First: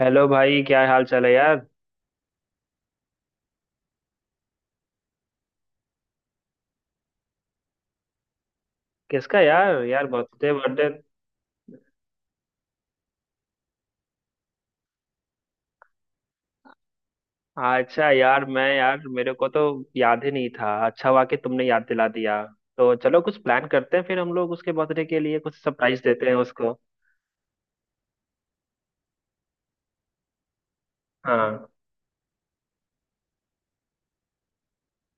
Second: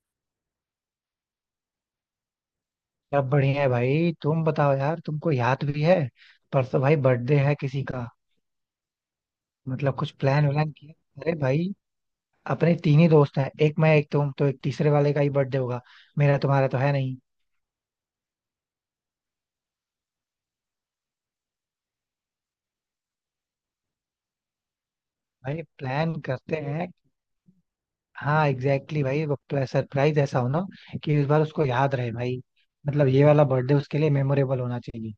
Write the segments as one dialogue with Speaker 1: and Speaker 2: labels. Speaker 1: Hello भाई, क्या हाल चाल है यार।
Speaker 2: सब बढ़िया है भाई. तुम बताओ यार, तुमको याद भी है? परसों भाई बर्थडे है किसी का.
Speaker 1: किसका यार,
Speaker 2: मतलब
Speaker 1: यार
Speaker 2: कुछ प्लान
Speaker 1: बर्थडे
Speaker 2: व्लान
Speaker 1: बर्थडे?
Speaker 2: किया? अरे भाई, अपने तीन ही दोस्त हैं. एक मैं एक तुम, तो एक तीसरे वाले का ही बर्थडे होगा. मेरा तुम्हारा तो है नहीं.
Speaker 1: अच्छा यार, मैं यार मेरे को तो याद ही नहीं था। अच्छा हुआ कि तुमने याद दिला दिया। तो चलो कुछ प्लान करते हैं, फिर हम लोग उसके बर्थडे के लिए कुछ
Speaker 2: भाई
Speaker 1: सरप्राइज
Speaker 2: प्लान
Speaker 1: देते हैं
Speaker 2: करते
Speaker 1: उसको।
Speaker 2: हैं. हाँ एग्जैक्टली exactly. भाई सरप्राइज ऐसा हो ना कि इस बार उसको
Speaker 1: हाँ।
Speaker 2: याद रहे भाई. मतलब ये वाला बर्थडे उसके लिए मेमोरेबल होना चाहिए.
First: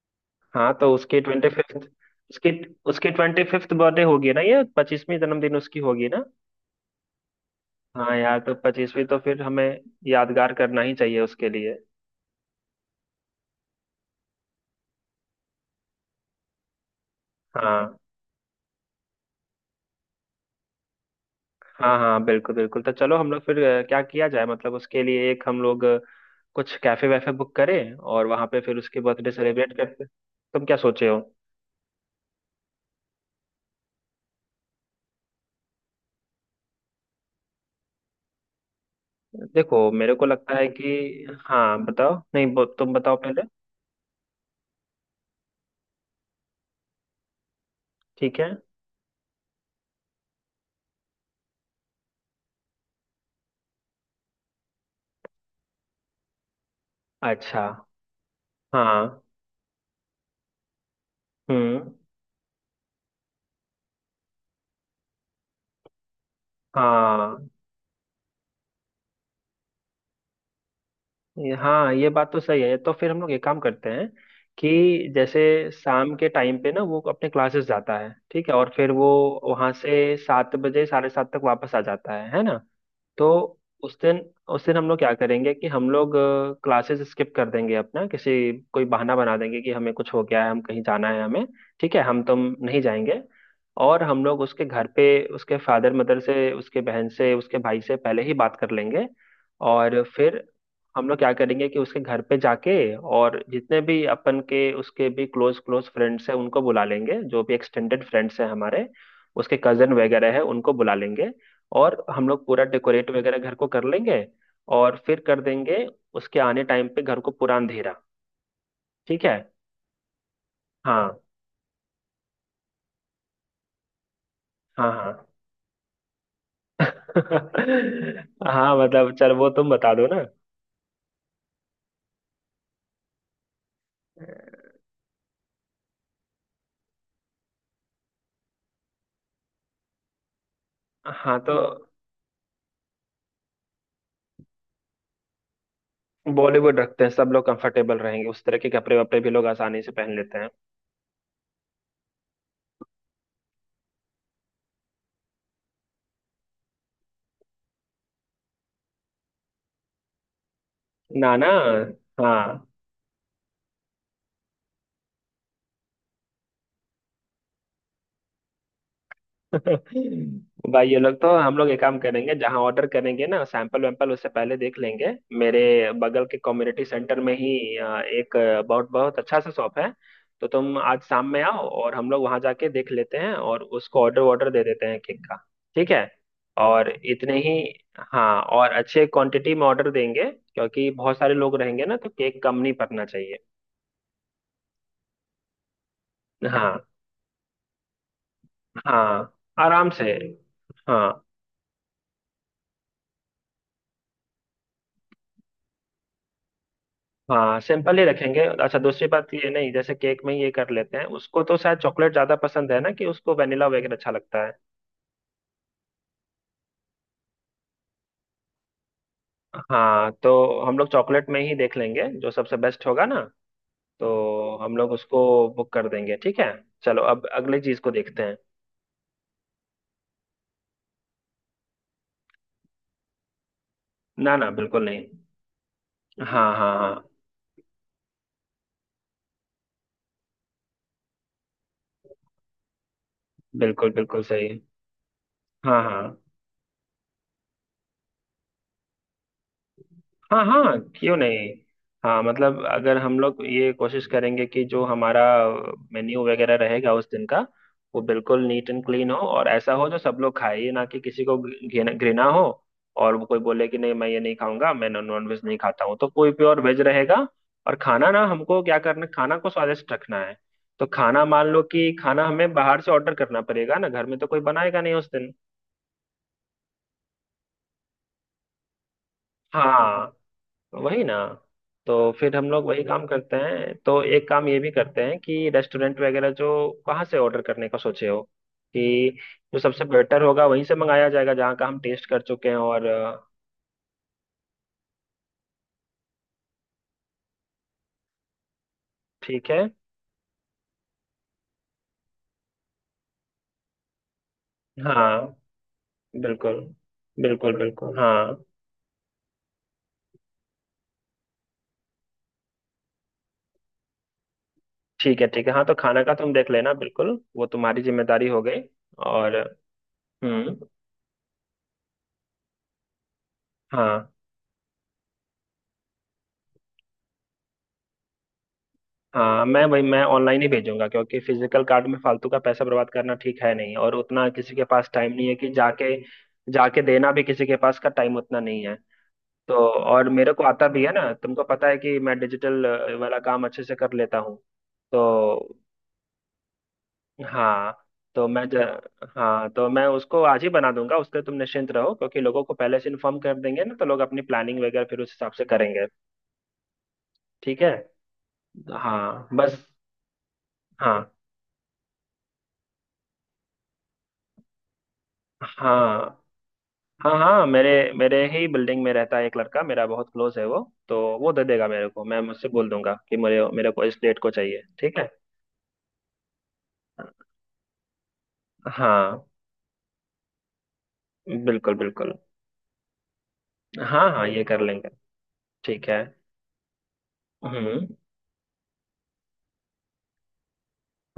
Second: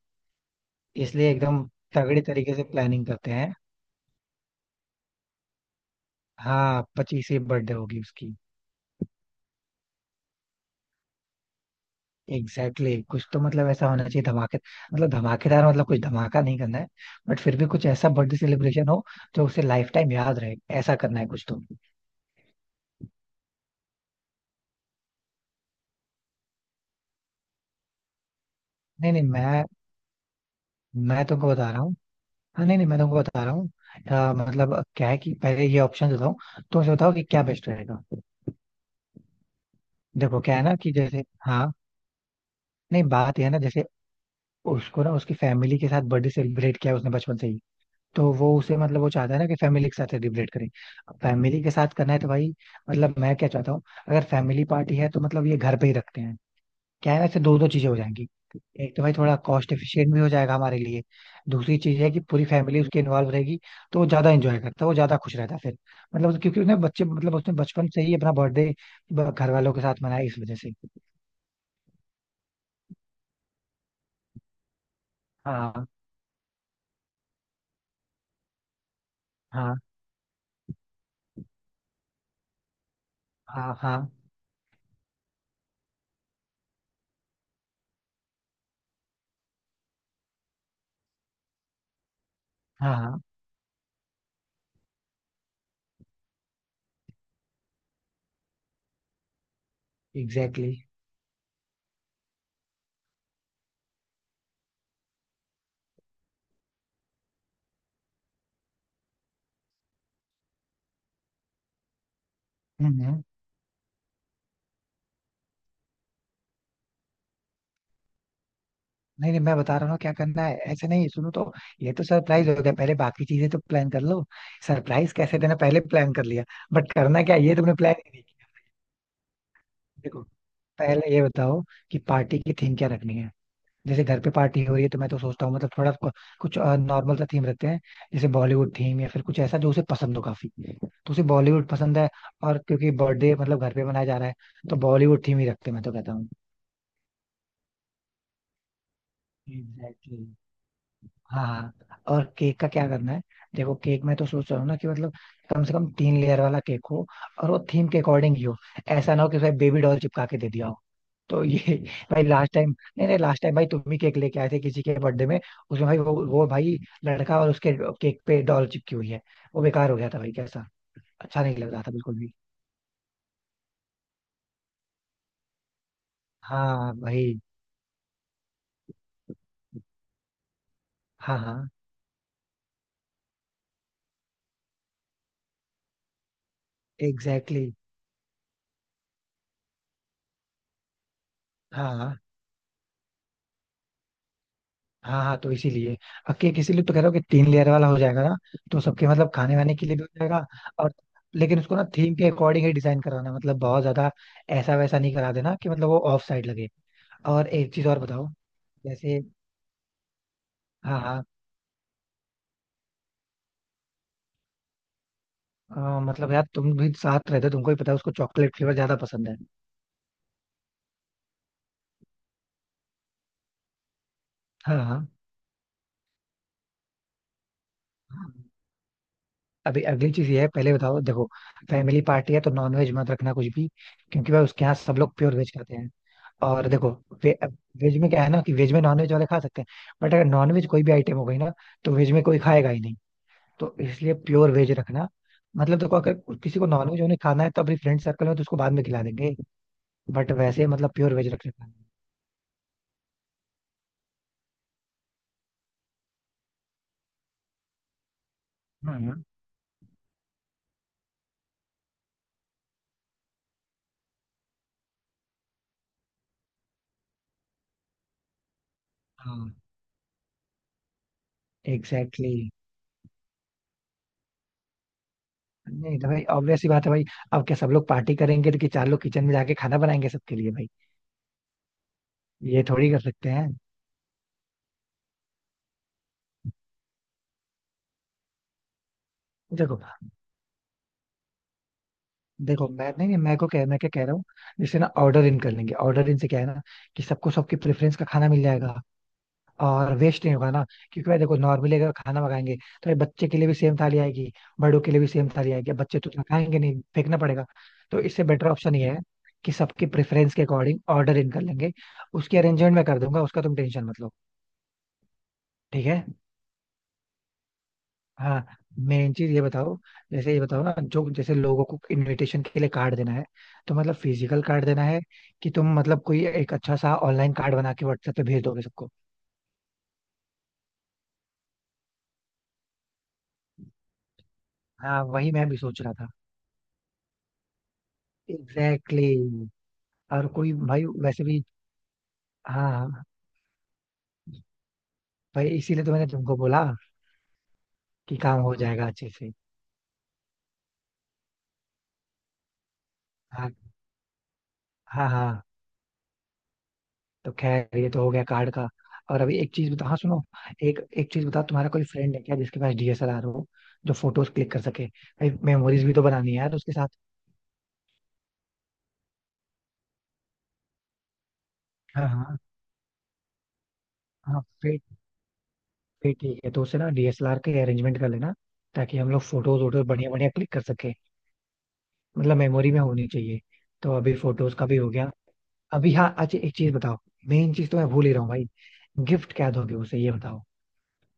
Speaker 1: हाँ तो उसके
Speaker 2: इसलिए
Speaker 1: ट्वेंटी
Speaker 2: एकदम
Speaker 1: फिफ्थ
Speaker 2: तगड़ी
Speaker 1: उसकी
Speaker 2: तरीके से प्लानिंग
Speaker 1: उसकी
Speaker 2: करते
Speaker 1: ट्वेंटी
Speaker 2: हैं.
Speaker 1: फिफ्थ बर्थडे होगी ना, ये 25वीं जन्मदिन उसकी होगी ना।
Speaker 2: हाँ, 25वीं बर्थडे होगी
Speaker 1: हाँ
Speaker 2: उसकी.
Speaker 1: यार, तो 25वीं तो फिर हमें यादगार करना ही चाहिए उसके लिए।
Speaker 2: Exactly exactly. कुछ तो मतलब ऐसा होना चाहिए धमाके, मतलब धमाकेदार, मतलब कुछ धमाका नहीं करना है. बट फिर भी कुछ
Speaker 1: हाँ
Speaker 2: ऐसा बर्थडे सेलिब्रेशन हो जो उसे लाइफ टाइम याद रहे. ऐसा करना है कुछ तो.
Speaker 1: हाँ। हाँ बिल्कुल बिल्कुल, तो चलो हम लोग फिर क्या किया जाए। मतलब उसके लिए एक हम लोग कुछ कैफे वैफे बुक करें और वहां पे फिर उसके
Speaker 2: नहीं नहीं,
Speaker 1: बर्थडे
Speaker 2: मैं
Speaker 1: सेलिब्रेट करते। तुम क्या सोचे हो?
Speaker 2: मैं तुमको बता रहा हूँ. हाँ नहीं नहीं, मैं तुमको बता रहा हूँ. मतलब क्या है कि पहले ये ऑप्शन देता हूँ, तो मुझे बताओ कि क्या बेस्ट रहेगा.
Speaker 1: देखो, मेरे को
Speaker 2: देखो
Speaker 1: लगता
Speaker 2: क्या है
Speaker 1: है
Speaker 2: ना,
Speaker 1: कि,
Speaker 2: कि जैसे हाँ,
Speaker 1: हाँ बताओ, नहीं तुम
Speaker 2: नहीं
Speaker 1: बताओ
Speaker 2: बात
Speaker 1: पहले।
Speaker 2: यह है ना जैसे, उसको ना उसकी फैमिली के साथ बर्थडे सेलिब्रेट किया उसने बचपन से ही. तो
Speaker 1: ठीक है।
Speaker 2: वो उसे मतलब वो चाहता है ना कि फैमिली के साथ सेलिब्रेट करें. अब फैमिली के साथ करना है तो भाई मतलब मैं क्या चाहता हूँ, अगर फैमिली पार्टी है तो मतलब ये घर पे ही रखते हैं. क्या है ना, ऐसे दो
Speaker 1: अच्छा।
Speaker 2: दो चीजें हो जाएंगी. एक तो भाई
Speaker 1: हाँ।
Speaker 2: थोड़ा कॉस्ट एफिशिएंट भी हो जाएगा हमारे लिए. दूसरी
Speaker 1: हम्म।
Speaker 2: चीज है कि पूरी फैमिली उसके इन्वॉल्व रहेगी, तो वो ज्यादा एंजॉय करता है, वो ज्यादा खुश रहता है फिर. मतलब क्योंकि उसने बच्चे मतलब
Speaker 1: हाँ।
Speaker 2: उसने बचपन से ही अपना बर्थडे घर वालों के साथ मनाया इस वजह से.
Speaker 1: हाँ, ये बात तो सही है। तो फिर हम लोग एक काम करते हैं कि, जैसे
Speaker 2: हाँ
Speaker 1: शाम के टाइम पे ना वो अपने क्लासेस जाता है, ठीक है, और फिर वो वहां
Speaker 2: हाँ
Speaker 1: से 7 बजे, 7:30 तक वापस आ जाता है ना। तो
Speaker 2: हाँ.
Speaker 1: उस
Speaker 2: हाँ
Speaker 1: दिन, उस दिन हम लोग क्या करेंगे कि हम लोग क्लासेस स्किप कर देंगे अपना, किसी कोई बहाना बना देंगे कि हमें कुछ हो गया है, हम कहीं जाना है हमें, ठीक है, हम तुम नहीं
Speaker 2: हाँ हाँ.
Speaker 1: जाएंगे। और हम लोग उसके घर पे, उसके फादर मदर से, उसके बहन से, उसके भाई से पहले ही बात कर लेंगे। और फिर
Speaker 2: एग्जैक्टली.
Speaker 1: हम लोग क्या करेंगे कि उसके घर पे जाके, और जितने भी अपन के, उसके भी क्लोज क्लोज फ्रेंड्स हैं उनको बुला लेंगे, जो भी एक्सटेंडेड फ्रेंड्स हैं हमारे, उसके कजन वगैरह है उनको बुला लेंगे। और हम लोग पूरा डेकोरेट वगैरह घर को कर लेंगे और फिर कर देंगे उसके आने टाइम पे घर को पूरा अंधेरा। ठीक
Speaker 2: नहीं
Speaker 1: है।
Speaker 2: नहीं, मैं बता रहा हूँ ना क्या करना है, ऐसे नहीं
Speaker 1: हाँ।
Speaker 2: सुनो तो. ये तो सरप्राइज हो गया, पहले बाकी चीजें तो प्लान कर लो.
Speaker 1: हाँ।
Speaker 2: सरप्राइज
Speaker 1: हाँ।
Speaker 2: कैसे देना पहले प्लान कर लिया, बट करना क्या है, ये तुमने प्लान ही नहीं किया.
Speaker 1: हाँ मतलब, चल वो तुम बता दो ना।
Speaker 2: देखो, पहले ये बताओ कि पार्टी की थीम क्या रखनी है. जैसे घर पे पार्टी हो रही है तो मैं तो सोचता हूँ मतलब थोड़ा कुछ नॉर्मल सा थीम रखते हैं. जैसे बॉलीवुड थीम या फिर कुछ ऐसा जो उसे पसंद हो काफी. तो उसे
Speaker 1: हाँ तो
Speaker 2: बॉलीवुड पसंद है. और क्योंकि बर्थडे मतलब घर पे मनाया जा रहा है, तो बॉलीवुड थीम ही रखते हैं मैं तो कहता हूँ.
Speaker 1: बॉलीवुड रखते हैं, सब लोग कंफर्टेबल रहेंगे। उस तरह के कपड़े वपड़े भी लोग आसानी से पहन
Speaker 2: एग्जैक्टली.
Speaker 1: लेते हैं।
Speaker 2: हाँ हाँ. और केक का क्या करना है? देखो केक में तो सोच रहा हूँ ना कि मतलब कम से कम 3 लेयर वाला केक हो, और वो थीम के अकॉर्डिंग ही हो. ऐसा ना हो कि उसमें बेबी डॉल चिपका के दे दिया हो.
Speaker 1: ना
Speaker 2: तो
Speaker 1: ना।
Speaker 2: ये भाई लास्ट
Speaker 1: हाँ।
Speaker 2: टाइम, नहीं नहीं लास्ट टाइम भाई तुम ही केक लेके आए थे किसी के बर्थडे में. उसमें भाई वो भाई लड़का, और उसके केक पे डॉल चिपकी हुई है. वो बेकार हो गया था भाई कैसा,
Speaker 1: भाई ये लोग, तो
Speaker 2: अच्छा
Speaker 1: हम
Speaker 2: नहीं
Speaker 1: लोग
Speaker 2: लग
Speaker 1: एक
Speaker 2: रहा था
Speaker 1: काम
Speaker 2: बिल्कुल भी.
Speaker 1: करेंगे, जहाँ ऑर्डर करेंगे ना, सैंपल वैम्पल उससे पहले देख लेंगे। मेरे बगल के कम्युनिटी
Speaker 2: हाँ
Speaker 1: सेंटर में
Speaker 2: भाई.
Speaker 1: ही एक बहुत बहुत अच्छा सा शॉप है। तो तुम आज शाम
Speaker 2: हाँ
Speaker 1: में आओ
Speaker 2: हाँ.
Speaker 1: और हम लोग वहाँ जाके देख लेते हैं और उसको ऑर्डर वॉर्डर दे देते हैं केक का। ठीक है। और इतने ही।
Speaker 2: एग्जैक्टली.
Speaker 1: हाँ, और अच्छे क्वांटिटी में ऑर्डर देंगे क्योंकि बहुत सारे लोग रहेंगे ना, तो
Speaker 2: हाँ
Speaker 1: केक कम नहीं पकना चाहिए।
Speaker 2: हाँ हाँ, तो इसीलिए अब केक
Speaker 1: हाँ।
Speaker 2: इसीलिए तो कह रहा हूँ कि 3 लेयर वाला हो जाएगा ना. तो सबके मतलब
Speaker 1: हाँ
Speaker 2: खाने वाने के
Speaker 1: आराम
Speaker 2: लिए भी
Speaker 1: से।
Speaker 2: हो जाएगा. और
Speaker 1: हाँ।
Speaker 2: लेकिन उसको ना थीम के अकॉर्डिंग ही डिजाइन करवाना, मतलब बहुत ज्यादा ऐसा वैसा नहीं करा देना कि मतलब वो ऑफ साइड लगे. और
Speaker 1: हाँ
Speaker 2: एक चीज
Speaker 1: सिंपल
Speaker 2: और
Speaker 1: ही
Speaker 2: बताओ,
Speaker 1: रखेंगे। अच्छा दूसरी
Speaker 2: जैसे,
Speaker 1: बात, ये, नहीं जैसे केक में ये कर लेते
Speaker 2: हाँ
Speaker 1: हैं,
Speaker 2: हाँ,
Speaker 1: उसको तो शायद चॉकलेट ज्यादा पसंद है ना, कि उसको वेनिला वगैरह अच्छा लगता है।
Speaker 2: मतलब यार तुम भी साथ रहते हो, तुमको ही पता है उसको चॉकलेट फ्लेवर ज्यादा पसंद है.
Speaker 1: हाँ, तो हम लोग चॉकलेट में ही देख लेंगे जो सबसे बेस्ट होगा ना, तो हम
Speaker 2: हाँ
Speaker 1: लोग
Speaker 2: हाँ.
Speaker 1: उसको बुक कर देंगे। ठीक है, चलो अब अगली चीज को देखते हैं।
Speaker 2: अभी अगली चीज ये है, पहले बताओ देखो. फैमिली पार्टी है तो नॉनवेज मत रखना कुछ भी, क्योंकि
Speaker 1: ना
Speaker 2: भाई
Speaker 1: ना
Speaker 2: उसके यहाँ
Speaker 1: बिल्कुल
Speaker 2: सब
Speaker 1: नहीं।
Speaker 2: लोग प्योर वेज खाते हैं.
Speaker 1: हाँ
Speaker 2: और
Speaker 1: हाँ
Speaker 2: देखो,
Speaker 1: हाँ।
Speaker 2: वे, वेज में क्या है ना कि वेज में नॉनवेज वाले खा सकते हैं. बट अगर नॉनवेज कोई भी आइटम हो गई ना, तो वेज में कोई खाएगा ही नहीं. तो
Speaker 1: बिल्कुल
Speaker 2: इसलिए
Speaker 1: बिल्कुल
Speaker 2: प्योर
Speaker 1: सही।
Speaker 2: वेज रखना. मतलब
Speaker 1: हाँ
Speaker 2: देखो अगर
Speaker 1: हाँ।
Speaker 2: किसी को नॉनवेज उन्हें खाना है तो अपनी फ्रेंड सर्कल में तो उसको बाद में खिला देंगे. बट
Speaker 1: हाँ
Speaker 2: वैसे
Speaker 1: हाँ
Speaker 2: मतलब प्योर
Speaker 1: क्यों
Speaker 2: वेज रख
Speaker 1: नहीं।
Speaker 2: सकते हैं.
Speaker 1: हाँ मतलब, अगर हम लोग ये कोशिश करेंगे कि जो हमारा मेन्यू वगैरह रहेगा उस दिन का, वो बिल्कुल नीट एंड क्लीन हो,
Speaker 2: हम्म.
Speaker 1: और ऐसा हो जो सब लोग खाए, ये ना कि किसी को घृणा हो और वो कोई बोले कि नहीं मैं ये नहीं खाऊंगा, मैं नॉन वेज नहीं खाता हूँ, तो कोई प्योर वेज रहेगा। और खाना ना, हमको क्या करना, खाना को
Speaker 2: हाँ
Speaker 1: स्वादिष्ट रखना है। तो खाना, मान लो कि खाना
Speaker 2: एग्जैक्टली exactly.
Speaker 1: हमें बाहर से ऑर्डर करना पड़ेगा ना, घर में तो कोई बनाएगा नहीं उस दिन।
Speaker 2: नहीं तो भाई ऑब्वियस ही बात है भाई. अब क्या सब लोग पार्टी करेंगे तो कि चार लोग किचन में जाके खाना बनाएंगे
Speaker 1: हाँ
Speaker 2: सबके लिए भाई?
Speaker 1: वही ना, तो फिर हम
Speaker 2: ये
Speaker 1: लोग वही
Speaker 2: थोड़ी कर
Speaker 1: काम
Speaker 2: सकते
Speaker 1: करते
Speaker 2: हैं.
Speaker 1: हैं, तो एक काम ये भी करते हैं कि, रेस्टोरेंट वगैरह जो, कहाँ से ऑर्डर करने का सोचे हो, कि जो
Speaker 2: देखो
Speaker 1: सबसे बेटर होगा वहीं से मंगाया जाएगा, जहाँ का हम टेस्ट कर चुके हैं
Speaker 2: देखो
Speaker 1: और
Speaker 2: मैं, नहीं नहीं, मैं को कह, मैं क्या कह रहा हूँ. जैसे ना ऑर्डर इन कर लेंगे, ऑर्डर इन से क्या है ना कि सबको सबकी प्रेफरेंस का खाना मिल जाएगा
Speaker 1: ठीक है।
Speaker 2: और वेस्ट नहीं होगा ना. क्योंकि भाई देखो, नॉर्मली अगर खाना मंगाएंगे तो ये बच्चे के लिए भी सेम थाली आएगी, बड़ों के लिए भी सेम
Speaker 1: हाँ
Speaker 2: थाली आएगी. अब बच्चे तो उतना खाएंगे
Speaker 1: बिल्कुल।
Speaker 2: नहीं, फेंकना पड़ेगा.
Speaker 1: बिल्कुल बिल्कुल
Speaker 2: तो इससे
Speaker 1: हाँ।
Speaker 2: बेटर ऑप्शन ये है कि सबकी प्रेफरेंस के अकॉर्डिंग ऑर्डर इन कर लेंगे. उसकी अरेंजमेंट मैं कर दूंगा, उसका तुम टेंशन मत लो.
Speaker 1: ठीक है, ठीक है। हाँ तो
Speaker 2: ठीक
Speaker 1: खाना
Speaker 2: है.
Speaker 1: का तुम देख लेना बिल्कुल, वो तुम्हारी जिम्मेदारी हो
Speaker 2: हाँ,
Speaker 1: गई।
Speaker 2: मेन चीज
Speaker 1: और।
Speaker 2: ये बताओ. जैसे ये
Speaker 1: हम्म।
Speaker 2: बताओ ना, जो जैसे लोगों को इनविटेशन के लिए कार्ड देना है, तो मतलब
Speaker 1: हाँ।
Speaker 2: फिजिकल कार्ड देना है कि तुम मतलब कोई एक अच्छा सा ऑनलाइन कार्ड बना के व्हाट्सएप पे भेज दोगे सबको?
Speaker 1: हाँ, मैं भाई, मैं ऑनलाइन ही भेजूंगा, क्योंकि फिजिकल कार्ड में फालतू का पैसा बर्बाद करना ठीक है नहीं, और उतना किसी के पास
Speaker 2: हाँ
Speaker 1: टाइम नहीं
Speaker 2: वही
Speaker 1: है कि
Speaker 2: मैं भी सोच
Speaker 1: जाके,
Speaker 2: रहा था.
Speaker 1: जाके देना भी किसी के पास का टाइम उतना नहीं है।
Speaker 2: Exactly exactly.
Speaker 1: तो, और
Speaker 2: और
Speaker 1: मेरे को
Speaker 2: कोई
Speaker 1: आता भी
Speaker 2: भाई
Speaker 1: है ना,
Speaker 2: वैसे
Speaker 1: तुमको
Speaker 2: भी,
Speaker 1: पता है कि मैं डिजिटल
Speaker 2: हाँ
Speaker 1: वाला काम अच्छे से कर लेता हूँ तो।
Speaker 2: भाई इसीलिए तो मैंने तुमको बोला
Speaker 1: हाँ।
Speaker 2: कि
Speaker 1: तो
Speaker 2: काम हो जाएगा अच्छे से.
Speaker 1: हाँ तो मैं उसको आज ही बना दूंगा। उसके तुम निश्चिंत रहो, क्योंकि लोगों को पहले से इन्फॉर्म कर
Speaker 2: हाँ
Speaker 1: देंगे ना, तो लोग अपनी प्लानिंग वगैरह फिर
Speaker 2: हाँ.
Speaker 1: उस हिसाब
Speaker 2: हाँ,
Speaker 1: से करेंगे।
Speaker 2: तो
Speaker 1: ठीक है।
Speaker 2: खैर ये तो हो गया कार्ड का. और
Speaker 1: हाँ
Speaker 2: अभी एक
Speaker 1: बस।
Speaker 2: चीज बता, हाँ सुनो, एक
Speaker 1: हाँ
Speaker 2: एक चीज बता, तुम्हारा कोई फ्रेंड है क्या जिसके पास डीएसएलआर हो जो फोटोज क्लिक कर सके? भाई मेमोरीज भी तो
Speaker 1: हाँ।
Speaker 2: बनानी है यार उसके साथ.
Speaker 1: हाँ हाँ। मेरे मेरे ही बिल्डिंग में रहता है एक लड़का, मेरा बहुत क्लोज है वो, तो वो दे देगा मेरे को।
Speaker 2: हाँ
Speaker 1: मैं
Speaker 2: हाँ
Speaker 1: मुझसे बोल दूंगा कि मेरे मेरे को इस डेट को
Speaker 2: हाँ.
Speaker 1: चाहिए,
Speaker 2: फिर
Speaker 1: ठीक है।
Speaker 2: फिर ठीक है, तो उससे ना डीएसएलआर के अरेंजमेंट कर लेना ताकि हम
Speaker 1: हाँ
Speaker 2: लोग फोटोज वोटोज बढ़िया बढ़िया क्लिक कर सके.
Speaker 1: बिल्कुल बिल्कुल।
Speaker 2: मतलब मेमोरी में होनी चाहिए. तो
Speaker 1: हाँ
Speaker 2: अभी
Speaker 1: हाँ ये
Speaker 2: फोटोज
Speaker 1: कर
Speaker 2: का भी
Speaker 1: लेंगे।
Speaker 2: हो गया.
Speaker 1: ठीक
Speaker 2: अभी
Speaker 1: है।
Speaker 2: हाँ अच्छा एक चीज बताओ, मेन चीज तो
Speaker 1: हम्म।
Speaker 2: मैं भूल ही रहा हूँ भाई, गिफ्ट क्या दोगे उसे ये बताओ.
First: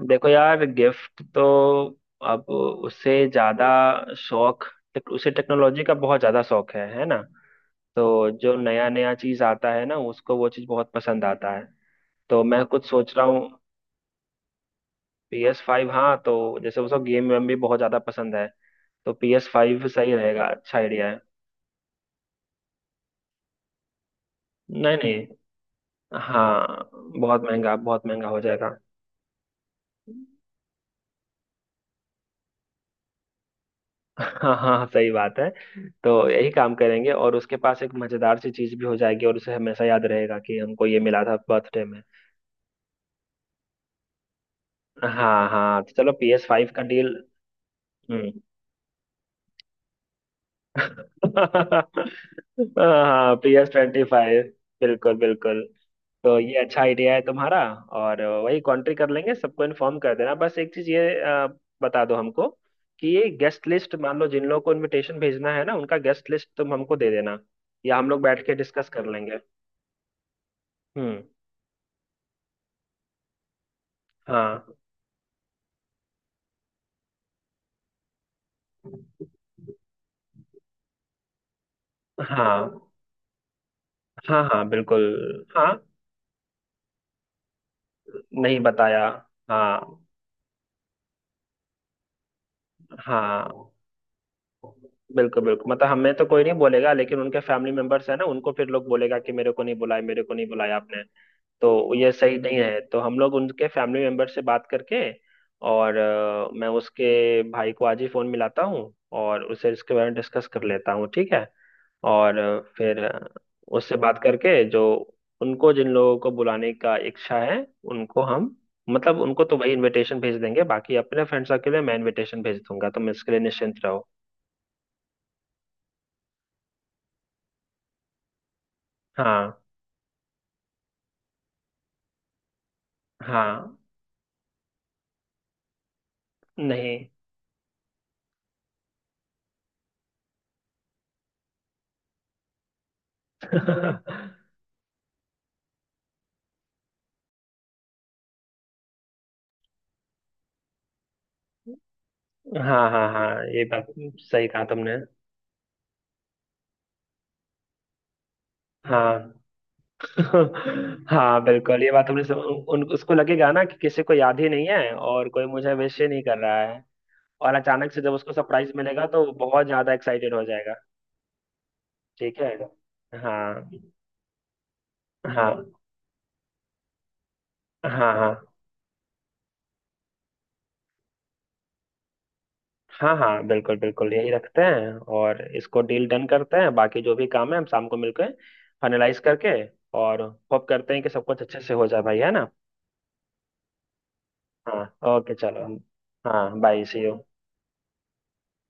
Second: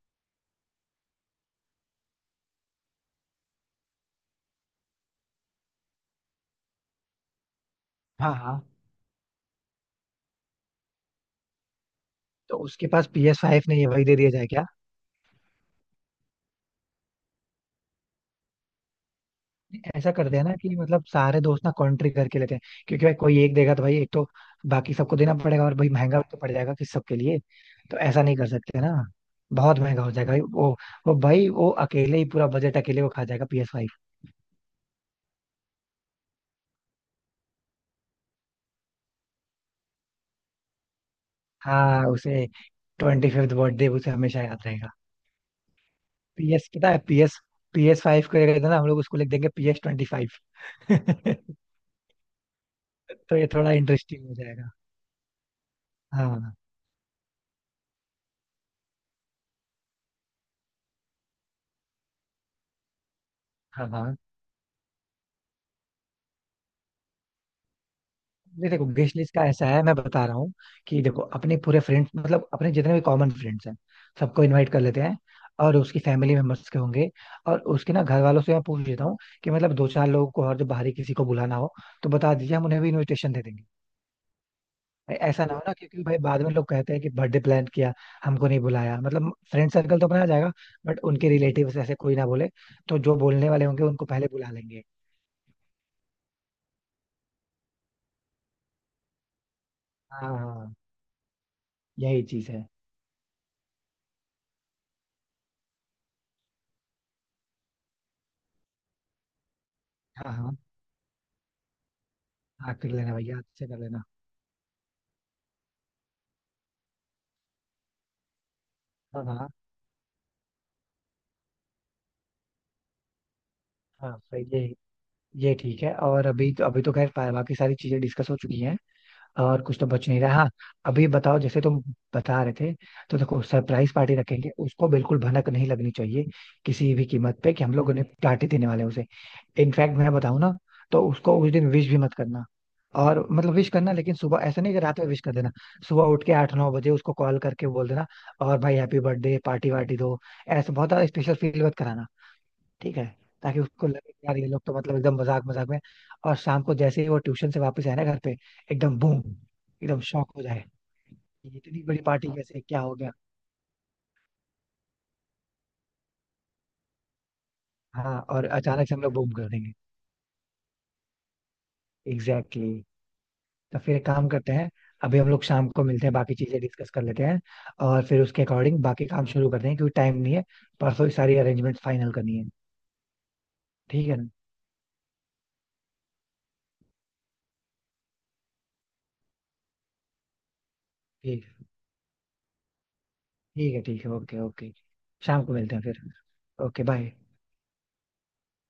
Speaker 1: देखो यार, गिफ्ट तो अब, उससे ज्यादा शौक, उसे टेक्नोलॉजी का बहुत ज्यादा शौक है ना। तो
Speaker 2: हाँ
Speaker 1: जो
Speaker 2: हाँ,
Speaker 1: नया नया चीज आता है ना, उसको वो चीज बहुत पसंद आता है, तो
Speaker 2: तो
Speaker 1: मैं कुछ
Speaker 2: उसके पास
Speaker 1: सोच रहा हूँ।
Speaker 2: PS5 नहीं है, वही दे दिया जाए क्या?
Speaker 1: PS5, हाँ तो जैसे उसको गेम वेम भी बहुत ज्यादा पसंद है, तो PS5
Speaker 2: ऐसा
Speaker 1: सही
Speaker 2: करते हैं
Speaker 1: रहेगा,
Speaker 2: ना कि
Speaker 1: अच्छा
Speaker 2: मतलब
Speaker 1: आइडिया है।
Speaker 2: सारे दोस्त ना कंट्री करके लेते हैं, क्योंकि भाई कोई एक देगा तो भाई एक तो बाकी
Speaker 1: नहीं
Speaker 2: सबको
Speaker 1: नहीं।
Speaker 2: देना पड़ेगा, और भाई महंगा भी तो पड़ जाएगा कि
Speaker 1: हाँ
Speaker 2: सबके लिए.
Speaker 1: बहुत महंगा,
Speaker 2: तो
Speaker 1: बहुत
Speaker 2: ऐसा
Speaker 1: महंगा
Speaker 2: नहीं
Speaker 1: हो
Speaker 2: कर
Speaker 1: जाएगा।
Speaker 2: सकते ना, बहुत महंगा हो जाएगा भाई. वो भाई वो अकेले ही पूरा बजट अकेले वो खा जाएगा PS5.
Speaker 1: हाँ हाँ हाँ, सही बात है। तो यही काम करेंगे और उसके पास एक मजेदार सी चीज भी हो जाएगी, और उसे हमेशा याद रहेगा कि हमको ये मिला था बर्थडे में।
Speaker 2: हाँ, उसे 25वीं बर्थडे उसे हमेशा याद रहेगा.
Speaker 1: हाँ हाँ, तो चलो, P S
Speaker 2: P S
Speaker 1: five का
Speaker 2: पता है
Speaker 1: डील।
Speaker 2: पी एस फाइव
Speaker 1: हम्म।
Speaker 2: को जगह ना हम लोग उसको लिख देंगे PS25.
Speaker 1: हाँ,
Speaker 2: तो ये
Speaker 1: पी एस
Speaker 2: थोड़ा
Speaker 1: ट्वेंटी
Speaker 2: इंटरेस्टिंग हो
Speaker 1: फाइव
Speaker 2: जाएगा.
Speaker 1: बिल्कुल बिल्कुल। तो
Speaker 2: हाँ
Speaker 1: ये अच्छा आइडिया है तुम्हारा, और वही कॉन्ट्री कर लेंगे, सबको इन्फॉर्म कर देना। बस एक चीज ये बता दो हमको, कि ये गेस्ट
Speaker 2: हाँ
Speaker 1: लिस्ट,
Speaker 2: हाँ.
Speaker 1: मान लो जिन लोगों को इनविटेशन भेजना है ना, उनका गेस्ट लिस्ट तुम हमको दे देना, या हम लोग बैठ के
Speaker 2: नहीं देखो,
Speaker 1: डिस्कस कर
Speaker 2: गेस्ट लिस्ट
Speaker 1: लेंगे।
Speaker 2: का ऐसा है मैं बता रहा हूँ. कि
Speaker 1: हम्म।
Speaker 2: देखो अपने पूरे फ्रेंड्स मतलब अपने जितने भी कॉमन फ्रेंड्स हैं सबको
Speaker 1: हाँ।
Speaker 2: इनवाइट कर लेते हैं. और उसकी फैमिली मेंबर्स के होंगे, और उसके ना घर वालों से मैं पूछ लेता हूँ कि मतलब दो चार लोगों को और जो बाहरी किसी को बुलाना हो तो बता दीजिए, हम
Speaker 1: हाँ
Speaker 2: उन्हें भी इन्विटेशन दे देंगे.
Speaker 1: हाँ। हाँ बिल्कुल।
Speaker 2: ऐसा ना हो
Speaker 1: हाँ,
Speaker 2: ना, क्योंकि भाई बाद में लोग कहते हैं कि बर्थडे प्लान किया, हमको
Speaker 1: नहीं
Speaker 2: नहीं बुलाया.
Speaker 1: बताया।
Speaker 2: मतलब फ्रेंड
Speaker 1: हाँ।
Speaker 2: सर्कल तो अपना आ जाएगा, बट उनके रिलेटिव्स ऐसे कोई ना बोले, तो जो बोलने वाले
Speaker 1: हाँ
Speaker 2: होंगे उनको पहले बुला लेंगे.
Speaker 1: बिल्कुल बिल्कुल, मतलब हमें तो कोई नहीं बोलेगा, लेकिन उनके फैमिली मेंबर्स है ना, उनको फिर लोग बोलेगा कि मेरे को नहीं बुलाया,
Speaker 2: हाँ
Speaker 1: मेरे को
Speaker 2: हाँ
Speaker 1: नहीं
Speaker 2: हाँ.
Speaker 1: बुलाया आपने। तो ये
Speaker 2: यही
Speaker 1: सही
Speaker 2: चीज
Speaker 1: नहीं
Speaker 2: है.
Speaker 1: है, तो हम लोग उनके फैमिली मेंबर से बात करके, और मैं उसके भाई को आज ही फोन मिलाता हूँ और उसे इसके बारे में
Speaker 2: हाँ
Speaker 1: डिस्कस
Speaker 2: हाँ,
Speaker 1: कर लेता हूँ, ठीक है। और
Speaker 2: हाँ कर
Speaker 1: फिर
Speaker 2: लेना भैया, अच्छे कर
Speaker 1: उससे
Speaker 2: लेना.
Speaker 1: बात करके, जो उनको, जिन लोगों को बुलाने का इच्छा है, उनको हम, मतलब
Speaker 2: हाँ
Speaker 1: उनको
Speaker 2: हाँ.
Speaker 1: तो वही इनविटेशन भेज देंगे। बाकी अपने फ्रेंड्स के लिए मैं इनविटेशन भेज दूंगा, तुम इसके लिए निश्चिंत रहो।
Speaker 2: हाँ भाई ये ठीक है. और अभी तो खैर बाकी सारी चीजें डिस्कस हो चुकी हैं.
Speaker 1: हाँ।
Speaker 2: और कुछ तो बच नहीं रहा. हाँ अभी बताओ, जैसे तुम बता रहे थे. तो देखो
Speaker 1: हाँ।
Speaker 2: सरप्राइज पार्टी रखेंगे, उसको बिल्कुल भनक नहीं लगनी चाहिए किसी
Speaker 1: नहीं।
Speaker 2: भी कीमत पे कि हम लोग उन्हें पार्टी देने वाले हैं उसे. इनफैक्ट मैं बताऊं ना, तो उसको उस दिन विश भी मत करना. और मतलब विश करना, लेकिन सुबह, ऐसा नहीं कि रात में विश कर देना. सुबह उठ के 8-9 बजे उसको कॉल करके बोल देना और भाई हैप्पी बर्थडे पार्टी वार्टी दो, ऐसा बहुत ज्यादा स्पेशल फील मत कराना.
Speaker 1: हाँ
Speaker 2: ठीक है,
Speaker 1: हाँ हाँ
Speaker 2: ताकि
Speaker 1: ये बात।
Speaker 2: उसको लगे कि यार ये
Speaker 1: सही
Speaker 2: लोग
Speaker 1: कहा
Speaker 2: तो
Speaker 1: तुमने।
Speaker 2: मतलब एकदम मजाक मजाक में. और शाम को जैसे ही वो ट्यूशन से वापस आए ना घर पे, एकदम बूम,
Speaker 1: हाँ
Speaker 2: एकदम शॉक हो जाए
Speaker 1: हाँ
Speaker 2: कि
Speaker 1: बिल्कुल
Speaker 2: इतनी
Speaker 1: ये
Speaker 2: बड़ी
Speaker 1: बात हमने
Speaker 2: पार्टी कैसे क्या हो गया.
Speaker 1: उसको लगेगा ना कि किसी को याद ही नहीं है, और कोई मुझे विश ही नहीं कर रहा है। और अचानक से जब
Speaker 2: हाँ
Speaker 1: उसको
Speaker 2: और
Speaker 1: सरप्राइज
Speaker 2: अचानक से हम
Speaker 1: मिलेगा
Speaker 2: लोग
Speaker 1: तो
Speaker 2: बूम
Speaker 1: वो
Speaker 2: कर
Speaker 1: बहुत
Speaker 2: देंगे.
Speaker 1: ज्यादा एक्साइटेड हो जाएगा। ठीक है।
Speaker 2: Exactly exactly.
Speaker 1: हाँ।
Speaker 2: तो फिर एक काम करते हैं, अभी हम लोग
Speaker 1: हाँ
Speaker 2: शाम को मिलते हैं, बाकी चीजें डिस्कस कर लेते हैं. और
Speaker 1: हाँ
Speaker 2: फिर उसके
Speaker 1: हाँ
Speaker 2: अकॉर्डिंग बाकी काम शुरू करते हैं, क्योंकि टाइम नहीं है. परसों ही सारी अरेंजमेंट फाइनल करनी है.
Speaker 1: हाँ। हाँ बिल्कुल
Speaker 2: ठीक
Speaker 1: बिल्कुल,
Speaker 2: है ना.
Speaker 1: यही रखते हैं, और इसको डील डन करते हैं। बाकी जो भी काम है हम शाम को मिलकर फाइनलाइज करके, और होप करते हैं कि सब कुछ
Speaker 2: ठीक,
Speaker 1: अच्छे से हो जाए भाई, है ना।
Speaker 2: ठीक है ठीक है, ओके ओके.
Speaker 1: हाँ, ओके
Speaker 2: शाम को
Speaker 1: चलो।
Speaker 2: मिलते हैं फिर.
Speaker 1: हाँ,
Speaker 2: okay
Speaker 1: bye, see
Speaker 2: bye.
Speaker 1: You.